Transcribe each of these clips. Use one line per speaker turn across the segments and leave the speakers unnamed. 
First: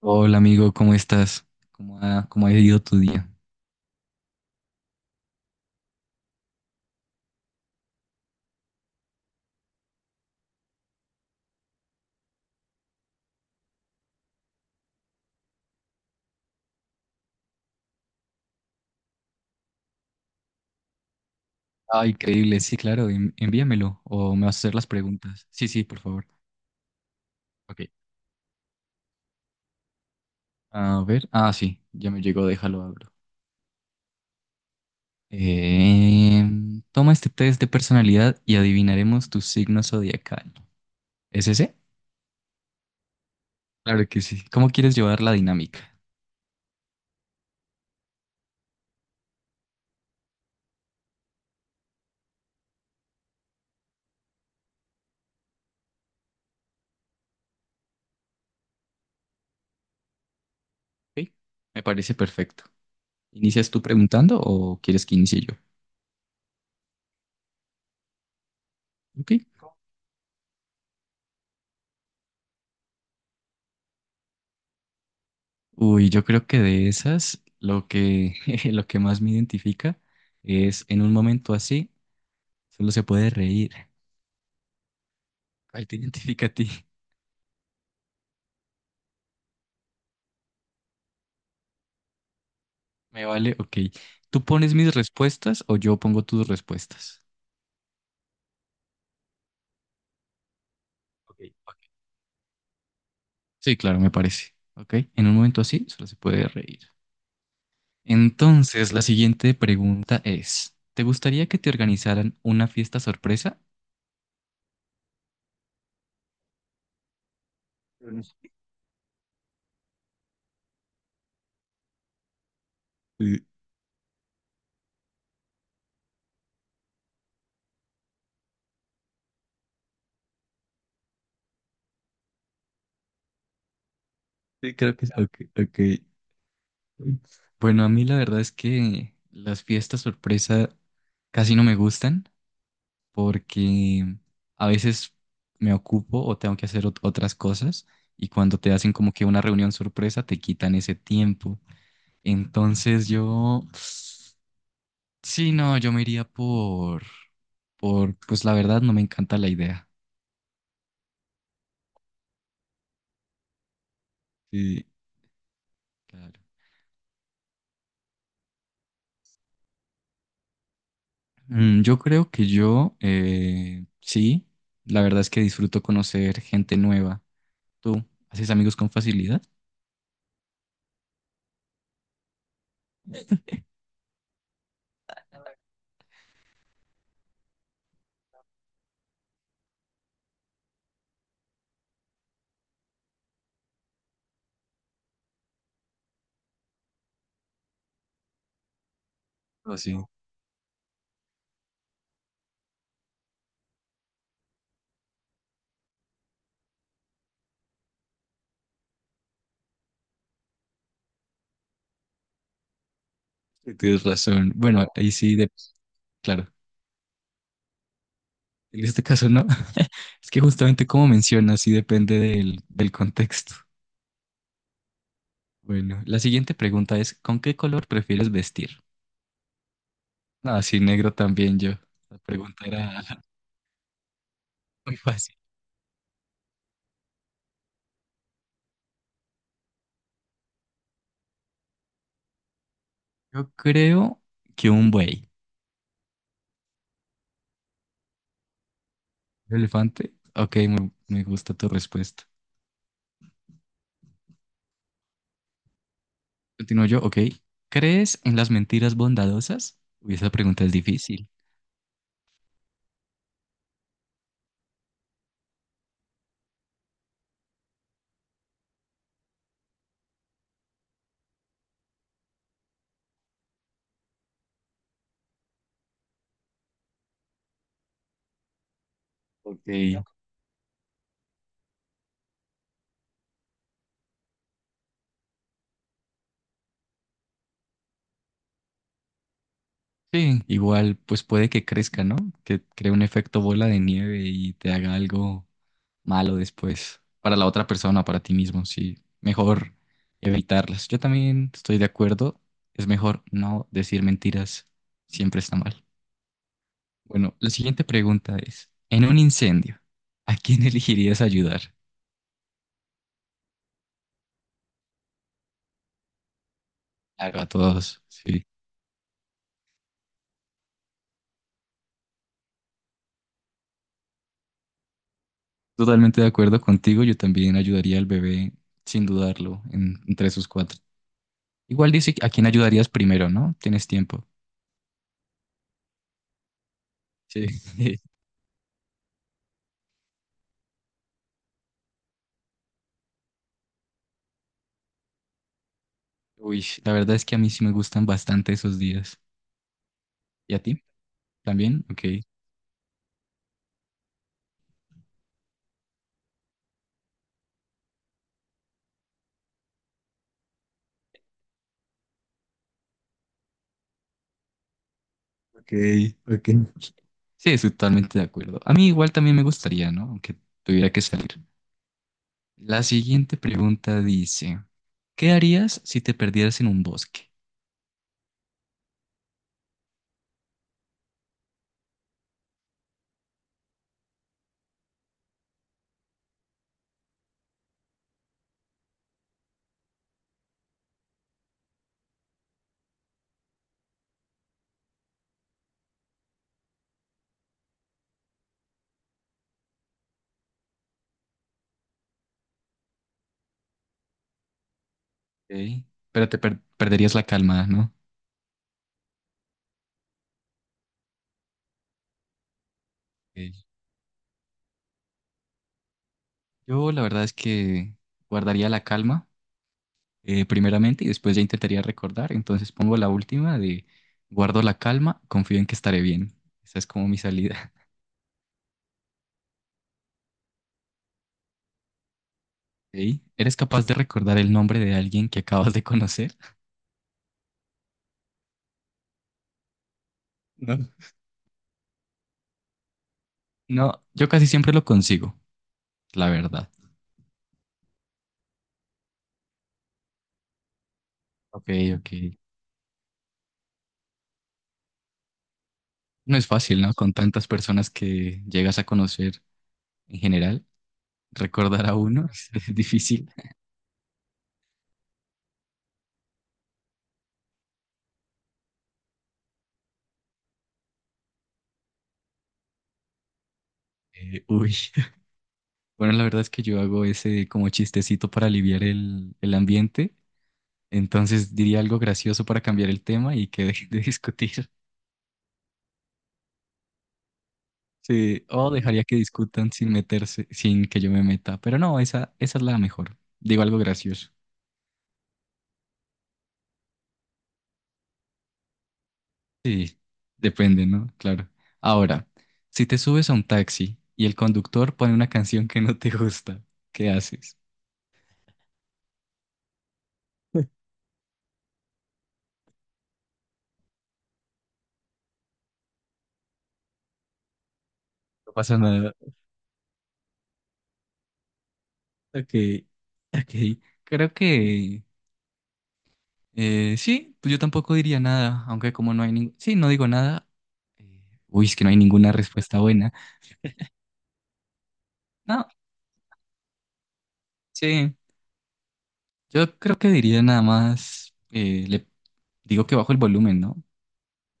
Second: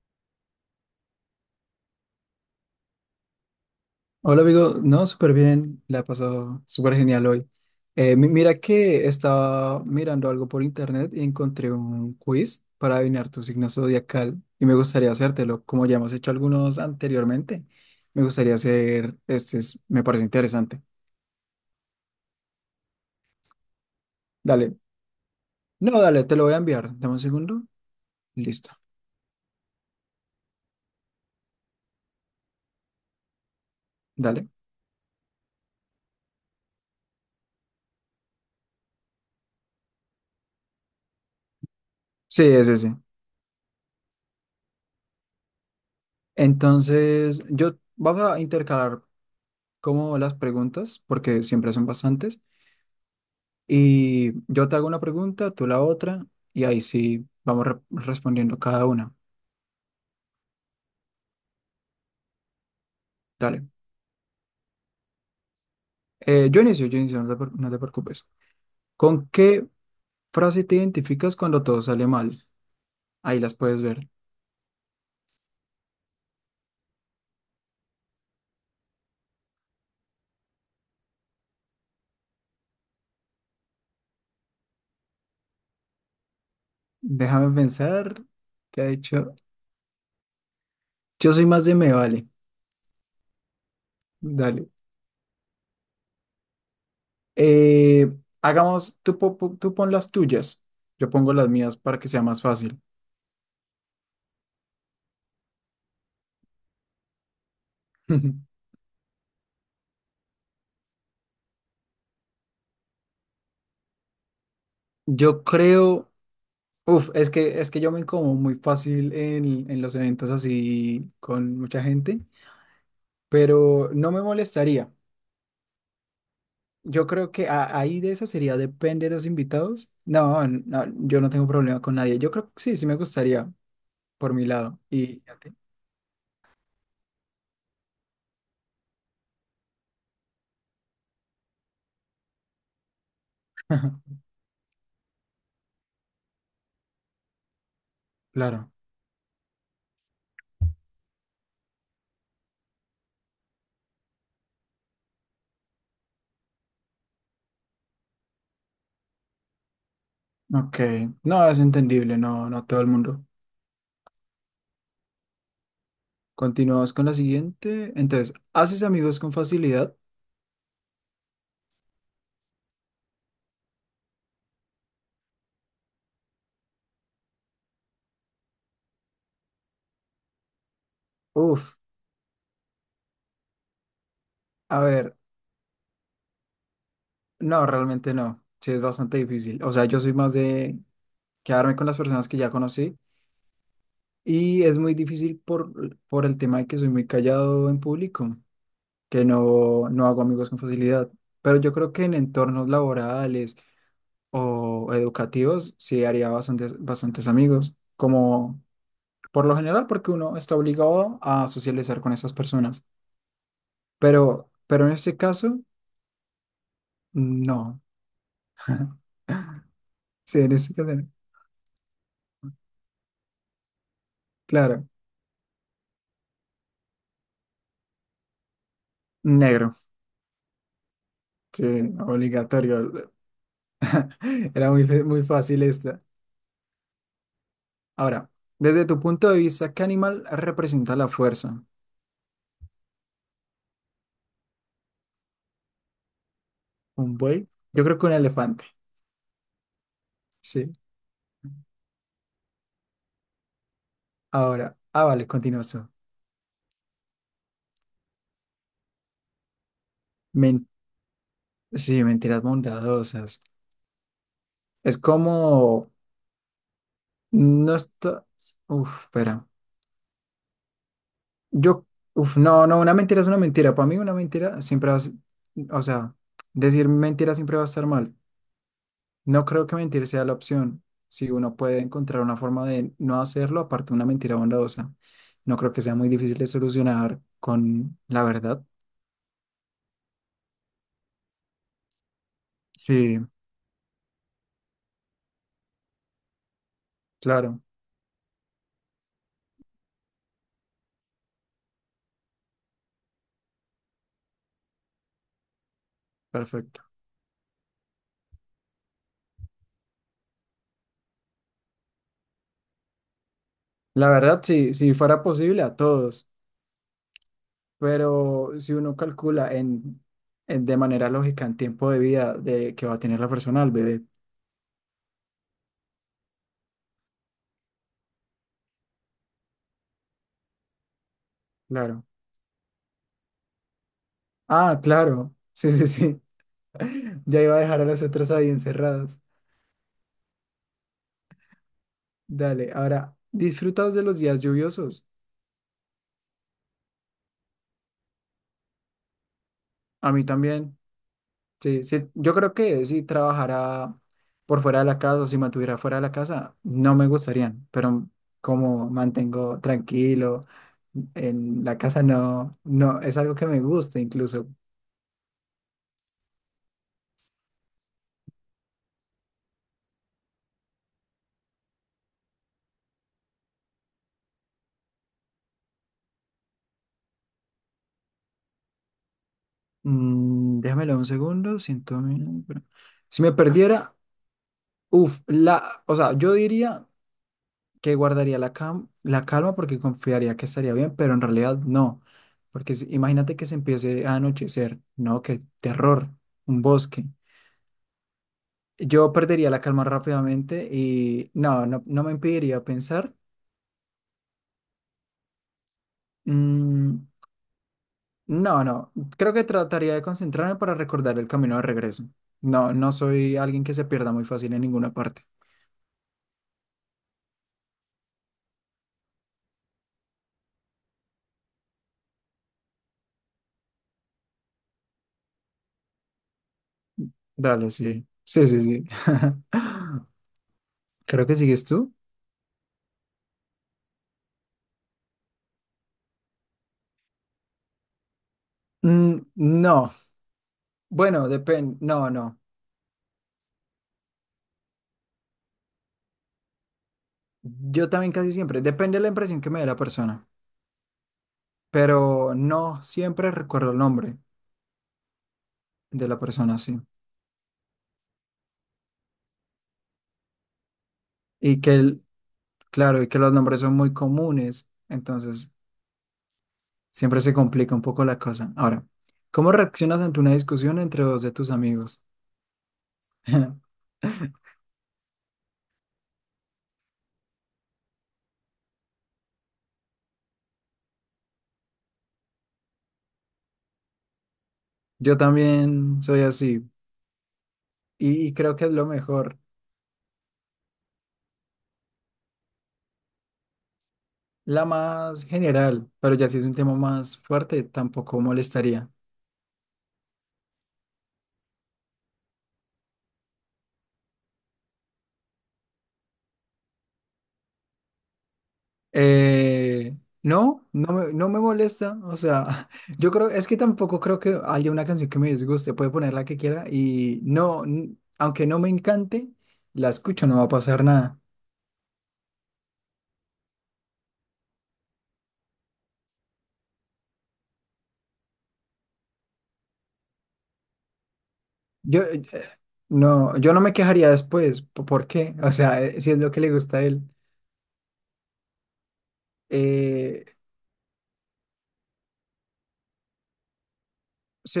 Hola amigo, ¿cómo estás? ¿Cómo ha ido tu día?
Hola amigo, no, súper bien, la he pasado súper genial hoy. Mira que estaba mirando algo por internet y encontré un quiz para adivinar tu signo zodiacal y me gustaría hacértelo, como ya hemos hecho algunos anteriormente. Me gustaría hacer, me parece interesante.
Ah, increíble, sí, claro, envíamelo o me vas a hacer
Dale,
las preguntas. Sí, sí, por
no, dale,
favor.
te lo voy a enviar. Dame un segundo,
Ok.
listo,
A ver, ah, sí, ya me llegó, déjalo, abro.
dale.
Toma este test de personalidad y adivinaremos tu signo zodiacal. ¿Es ese?
Sí, es ese.
Claro que sí. ¿Cómo quieres llevar la dinámica?
Entonces, yo vamos a intercalar como las preguntas, porque siempre son bastantes. Y yo te hago una pregunta, tú la otra, y ahí sí vamos respondiendo cada una.
Ok, me parece perfecto.
Dale.
¿Inicias tú preguntando o quieres que inicie yo?
Yo inicio, yo inicio, no te preocupes. ¿Con
Ok.
qué frase te identificas cuando todo sale mal? Ahí las puedes ver.
Uy, yo creo que de esas, lo que más me identifica es en un momento así, solo se puede reír. ¿Cuál te identifica a ti?
Déjame pensar. ¿Qué ha hecho? Yo soy más de me vale.
Me vale, ok. ¿Tú
Dale.
pones mis respuestas o yo pongo tus respuestas?
Eh, Hagamos, tú pon las tuyas. Yo pongo
Ok,
las mías
ok.
para que sea más fácil.
Sí, claro, me parece. Ok, en un momento así, solo se puede reír. Entonces, la siguiente pregunta es, ¿te gustaría que te organizaran una fiesta sorpresa?
Yo creo. Uf, es que yo me
Mm.
incomodo muy fácil en los eventos así con mucha gente,
Sí,
pero no me molestaría. Yo creo que ahí de esa sería depende de los invitados. No, no, yo no tengo problema con nadie. Yo creo que sí, sí me gustaría por mi
sí,
lado.
creo que sí.
¿Y a
Ok,
ti?
ok. Bueno, a mí la verdad es que las fiestas sorpresa casi no me gustan porque a veces me ocupo o tengo que hacer otras cosas y cuando
Claro.
te hacen como que una reunión sorpresa te quitan ese tiempo. Entonces yo, sí, no, yo me iría por, pues la verdad no me encanta la idea.
Ok. No, es entendible, no, no todo el mundo.
Sí, claro.
Continuamos con la siguiente. Entonces, ¿haces amigos con facilidad?
Mm, yo creo que yo, sí, la verdad es que disfruto conocer gente nueva. ¿Tú haces amigos con facilidad?
Uf, a ver, no, realmente no. Sí, es bastante difícil. O sea, yo soy más de quedarme con las personas que ya conocí y es muy difícil por el tema de que soy muy callado en público, que
No,
no,
sí,
no hago amigos con facilidad. Pero yo creo que en entornos laborales o educativos sí haría bastantes, bastantes amigos, como por lo general porque uno está obligado a socializar con esas personas.
sí, tienes razón. Bueno,
Pero en
ahí
este
sí,
caso,
claro,
no.
en este caso no. Es que
Sí, en este
justamente
caso,
como mencionas, sí depende del, del contexto.
claro,
Bueno, la siguiente pregunta es, ¿con qué color prefieres vestir?
negro.
Ah, sí, negro también
Sí,
yo. La pregunta era
obligatorio. Era muy,
muy
muy
fácil.
fácil esta. Ahora, desde tu punto de vista, ¿qué animal representa la fuerza?
Yo creo que un buey.
¿Un buey? Yo creo que un elefante.
¿Un elefante? Ok,
Sí.
me gusta tu respuesta.
Ahora, ah, vale, continúas.
Continúo yo, ok. ¿Crees en las mentiras bondadosas? Uy, esa pregunta
Men-
es difícil.
sí, mentiras bondadosas. Es como, no está, uf, espera. Yo, uf, no, no, una mentira es una mentira. Para mí una mentira siempre va a, o sea, decir mentira siempre va a estar mal. No creo que
Ok.
mentir sea la opción. Si uno puede encontrar una forma de no hacerlo, aparte de una mentira bondadosa, no creo que sea muy difícil de solucionar con la verdad.
Sí, igual pues puede que crezca, ¿no? Que cree un
Sí,
efecto bola de nieve y te haga algo malo después para la
claro,
otra persona, para ti mismo, sí. Mejor evitarlas. Yo también estoy de acuerdo, es mejor no decir mentiras, siempre está mal.
perfecto.
Bueno, la siguiente pregunta es, en un incendio, ¿a quién elegirías ayudar?
La verdad, sí, si fuera posible a todos,
Claro, a todos, sí.
pero si uno calcula de manera lógica en tiempo de vida de que va a tener la persona, el bebé,
Totalmente de acuerdo contigo, yo también ayudaría al bebé sin dudarlo en, entre sus cuatro. Igual
claro.
dice a quién ayudarías primero, ¿no? Tienes tiempo.
Ah, claro, sí, sí, sí. Ya
Sí.
iba a dejar a las otras ahí encerradas. Dale, ahora, disfrutas de los días lluviosos.
Uy, la verdad es que a mí sí me gustan bastante esos días.
A mí
¿Y a
también.
ti?
Sí,
¿También? Ok.
sí, yo creo que si trabajara por fuera de la casa o si mantuviera fuera de la casa, no me gustarían, pero como mantengo tranquilo en la casa, no, no, es algo que me gusta incluso.
Ok, ok. Sí, estoy totalmente de acuerdo. A mí igual también me gustaría, ¿no? Aunque tuviera que salir. La siguiente pregunta dice, ¿qué harías si te perdieras en un bosque?
Mm, déjamelo un segundo, siento... Si me perdiera, uff, o sea, yo diría que guardaría la, la calma porque confiaría que estaría bien, pero en realidad no, porque imagínate que se empiece a anochecer, no, qué terror, un bosque. Yo perdería la calma rápidamente y no, no, no me impediría pensar.
Ok. Pero te
Mm,
perderías la calma, ¿no?
no, no, creo que trataría de concentrarme para recordar el camino de regreso. No, no soy
Ok.
alguien que se pierda muy fácil en ninguna parte.
Yo la verdad es que guardaría la calma. Primeramente y después ya intentaría recordar. Entonces pongo la última de guardo la calma, confío en que estaré bien. Esa es como mi
Dale,
salida.
sí. Sí, sí, sí. Creo que sigues tú.
¿Ok? ¿Eres capaz de recordar el nombre de alguien que acabas de conocer?
Mm, no,
No.
bueno, depende. No, no.
No, yo casi siempre lo consigo, la verdad.
Yo también casi siempre. Depende de la impresión que me dé la persona,
Ok, ok.
pero no siempre recuerdo el nombre de la
No es
persona, sí.
fácil, ¿no? Con tantas personas que llegas a conocer en general,
Y que
recordar a
el-
uno es
Claro, y que
difícil.
los nombres son muy comunes, entonces siempre se complica un poco la cosa. Ahora, ¿cómo reaccionas ante una discusión entre dos de tus amigos?
Uy. Bueno, la verdad es que yo hago ese como chistecito para aliviar el ambiente. Entonces diría algo gracioso para cambiar el tema y que dejen de discutir.
Yo también soy así y
Sí,
creo que
o
es lo
dejaría que
mejor,
discutan sin meterse, sin que yo me meta. Pero no, esa es la mejor. Digo algo gracioso.
la más general, pero ya si es un tema más fuerte, tampoco molestaría.
Sí, depende, ¿no? Claro. Ahora, si te subes a un taxi y el conductor pone una canción que no te gusta, ¿qué haces?
Eh, no, no me molesta. O sea, yo creo, es que tampoco creo que haya una canción que me disguste. Puede poner la que quiera y no, aunque
No
no me
pasa nada.
encante, la escucho, no va a pasar nada.
Ok, ok. Creo que sí, pues yo tampoco diría nada, aunque como no hay ningún... Sí, no digo nada. Uy, es que no hay
Yo, eh,
ninguna respuesta buena.
no, yo no me quejaría después. ¿Por qué? O
No,
sea, si es lo que le gusta a él.
sí, yo creo que
Eh,
diría nada más, le digo que bajo el volumen, ¿no?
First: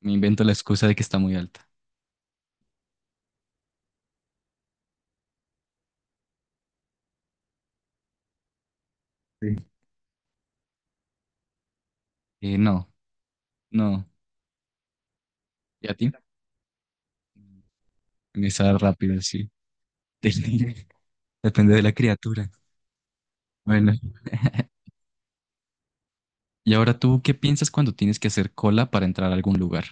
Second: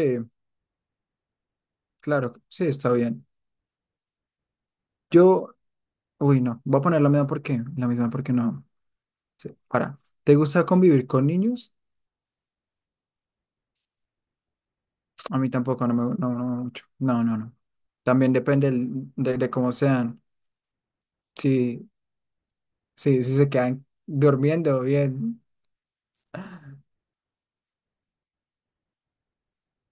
Me invento la excusa de que está muy alta.
claro, sí, está bien. Yo, uy, no, voy a poner la misma porque no. Sí,
Sí.
para. ¿Te gusta convivir con niños?
No, no.
A mí tampoco,
¿Y a ti?
no, no no mucho. No, no, no. También
En
depende
esa rápida, sí.
de cómo sean.
Depende Depende de
Si,
la criatura.
si se quedan
Bueno,
durmiendo bien,
¿y ahora tú qué piensas cuando tienes que hacer cola para entrar a algún lugar?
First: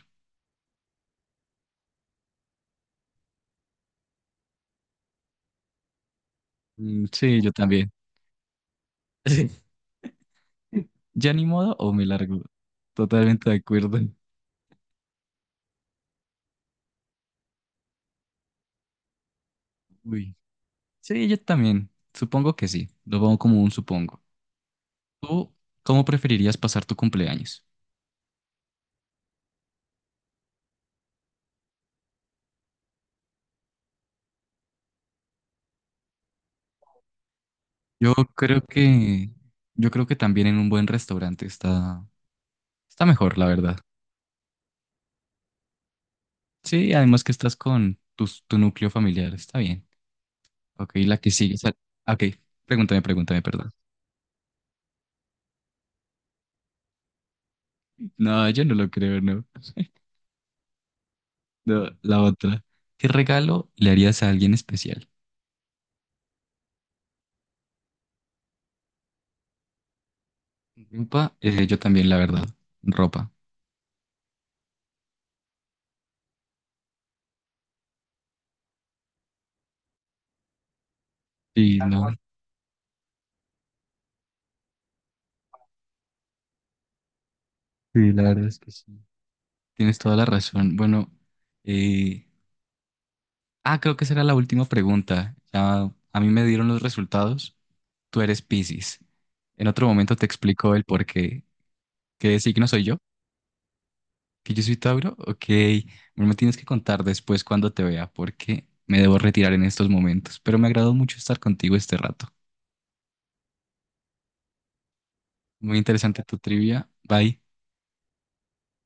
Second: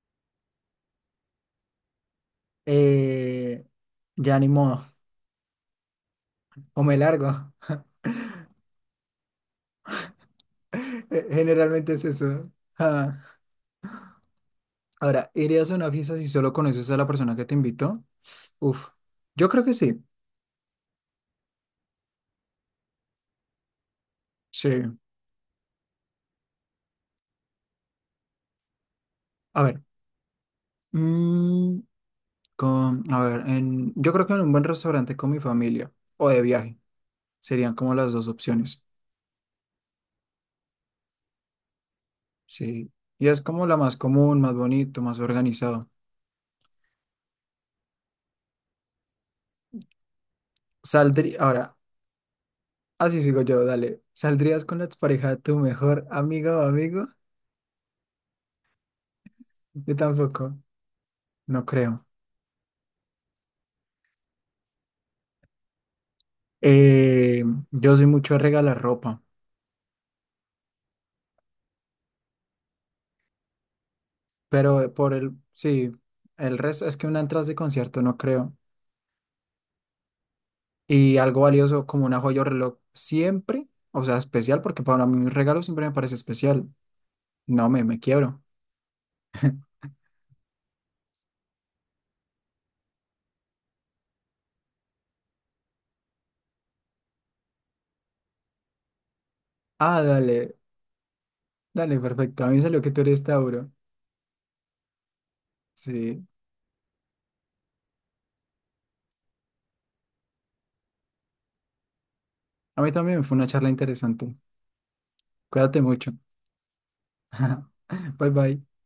eh, ya ni modo. O me
Mm, sí, yo
largo.
también. ¿Ya ni modo o
Generalmente es
me largo?
eso. Ah.
Totalmente de acuerdo.
Ahora, ¿irías a una fiesta si solo conoces a la persona que te invitó? Uf, yo creo que sí.
Uy. Sí, yo también. Supongo que sí. Lo pongo como un supongo.
Sí.
¿Tú cómo preferirías pasar tu cumpleaños?
A ver, mm, a ver, en, yo creo que en un buen restaurante con mi familia o de viaje serían como las
Yo
dos
creo
opciones.
que, yo creo que también en un buen restaurante está,
Sí,
está
y
mejor,
es
la
como
verdad.
la más común, más bonito, más organizado.
Sí, además que estás con tu núcleo familiar, está bien. Ok, la que
Saldría,
sigue.
ahora,
Ok,
así
pregúntame,
sigo yo,
perdón.
dale. ¿Saldrías con la expareja de tu mejor amiga o amigo?
No, yo no lo creo, no.
Yo tampoco, no
No,
creo.
la otra. ¿Qué regalo le harías a alguien especial?
Eh, yo soy mucho de regalar ropa,
Ropa, yo también, la verdad. Ropa.
pero sí, el resto es que una entrada de concierto no creo. Y algo
Sí,
valioso como
no.
una joya o reloj, siempre, o sea, especial, porque para mí un regalo siempre me parece especial. No me, Me
Sí, la
quiebro.
verdad es que sí. Tienes toda la razón. Bueno, eh, ah, creo que será la última pregunta. Ya a mí me dieron los resultados. Tú eres Piscis. En otro
Ah,
momento te
dale,
explico el por qué.
dale,
¿Qué
perfecto. A mí me
signo
salió
soy
que
yo?
tú eres Tauro.
¿Que yo soy Tauro? Ok. No
Sí.
me lo tienes que contar después cuando te vea porque me debo retirar en estos momentos. Pero me agradó mucho estar contigo este rato.
A mí también fue una charla interesante.
Muy
Cuídate mucho.
interesante tu trivia. Bye.
Bye bye.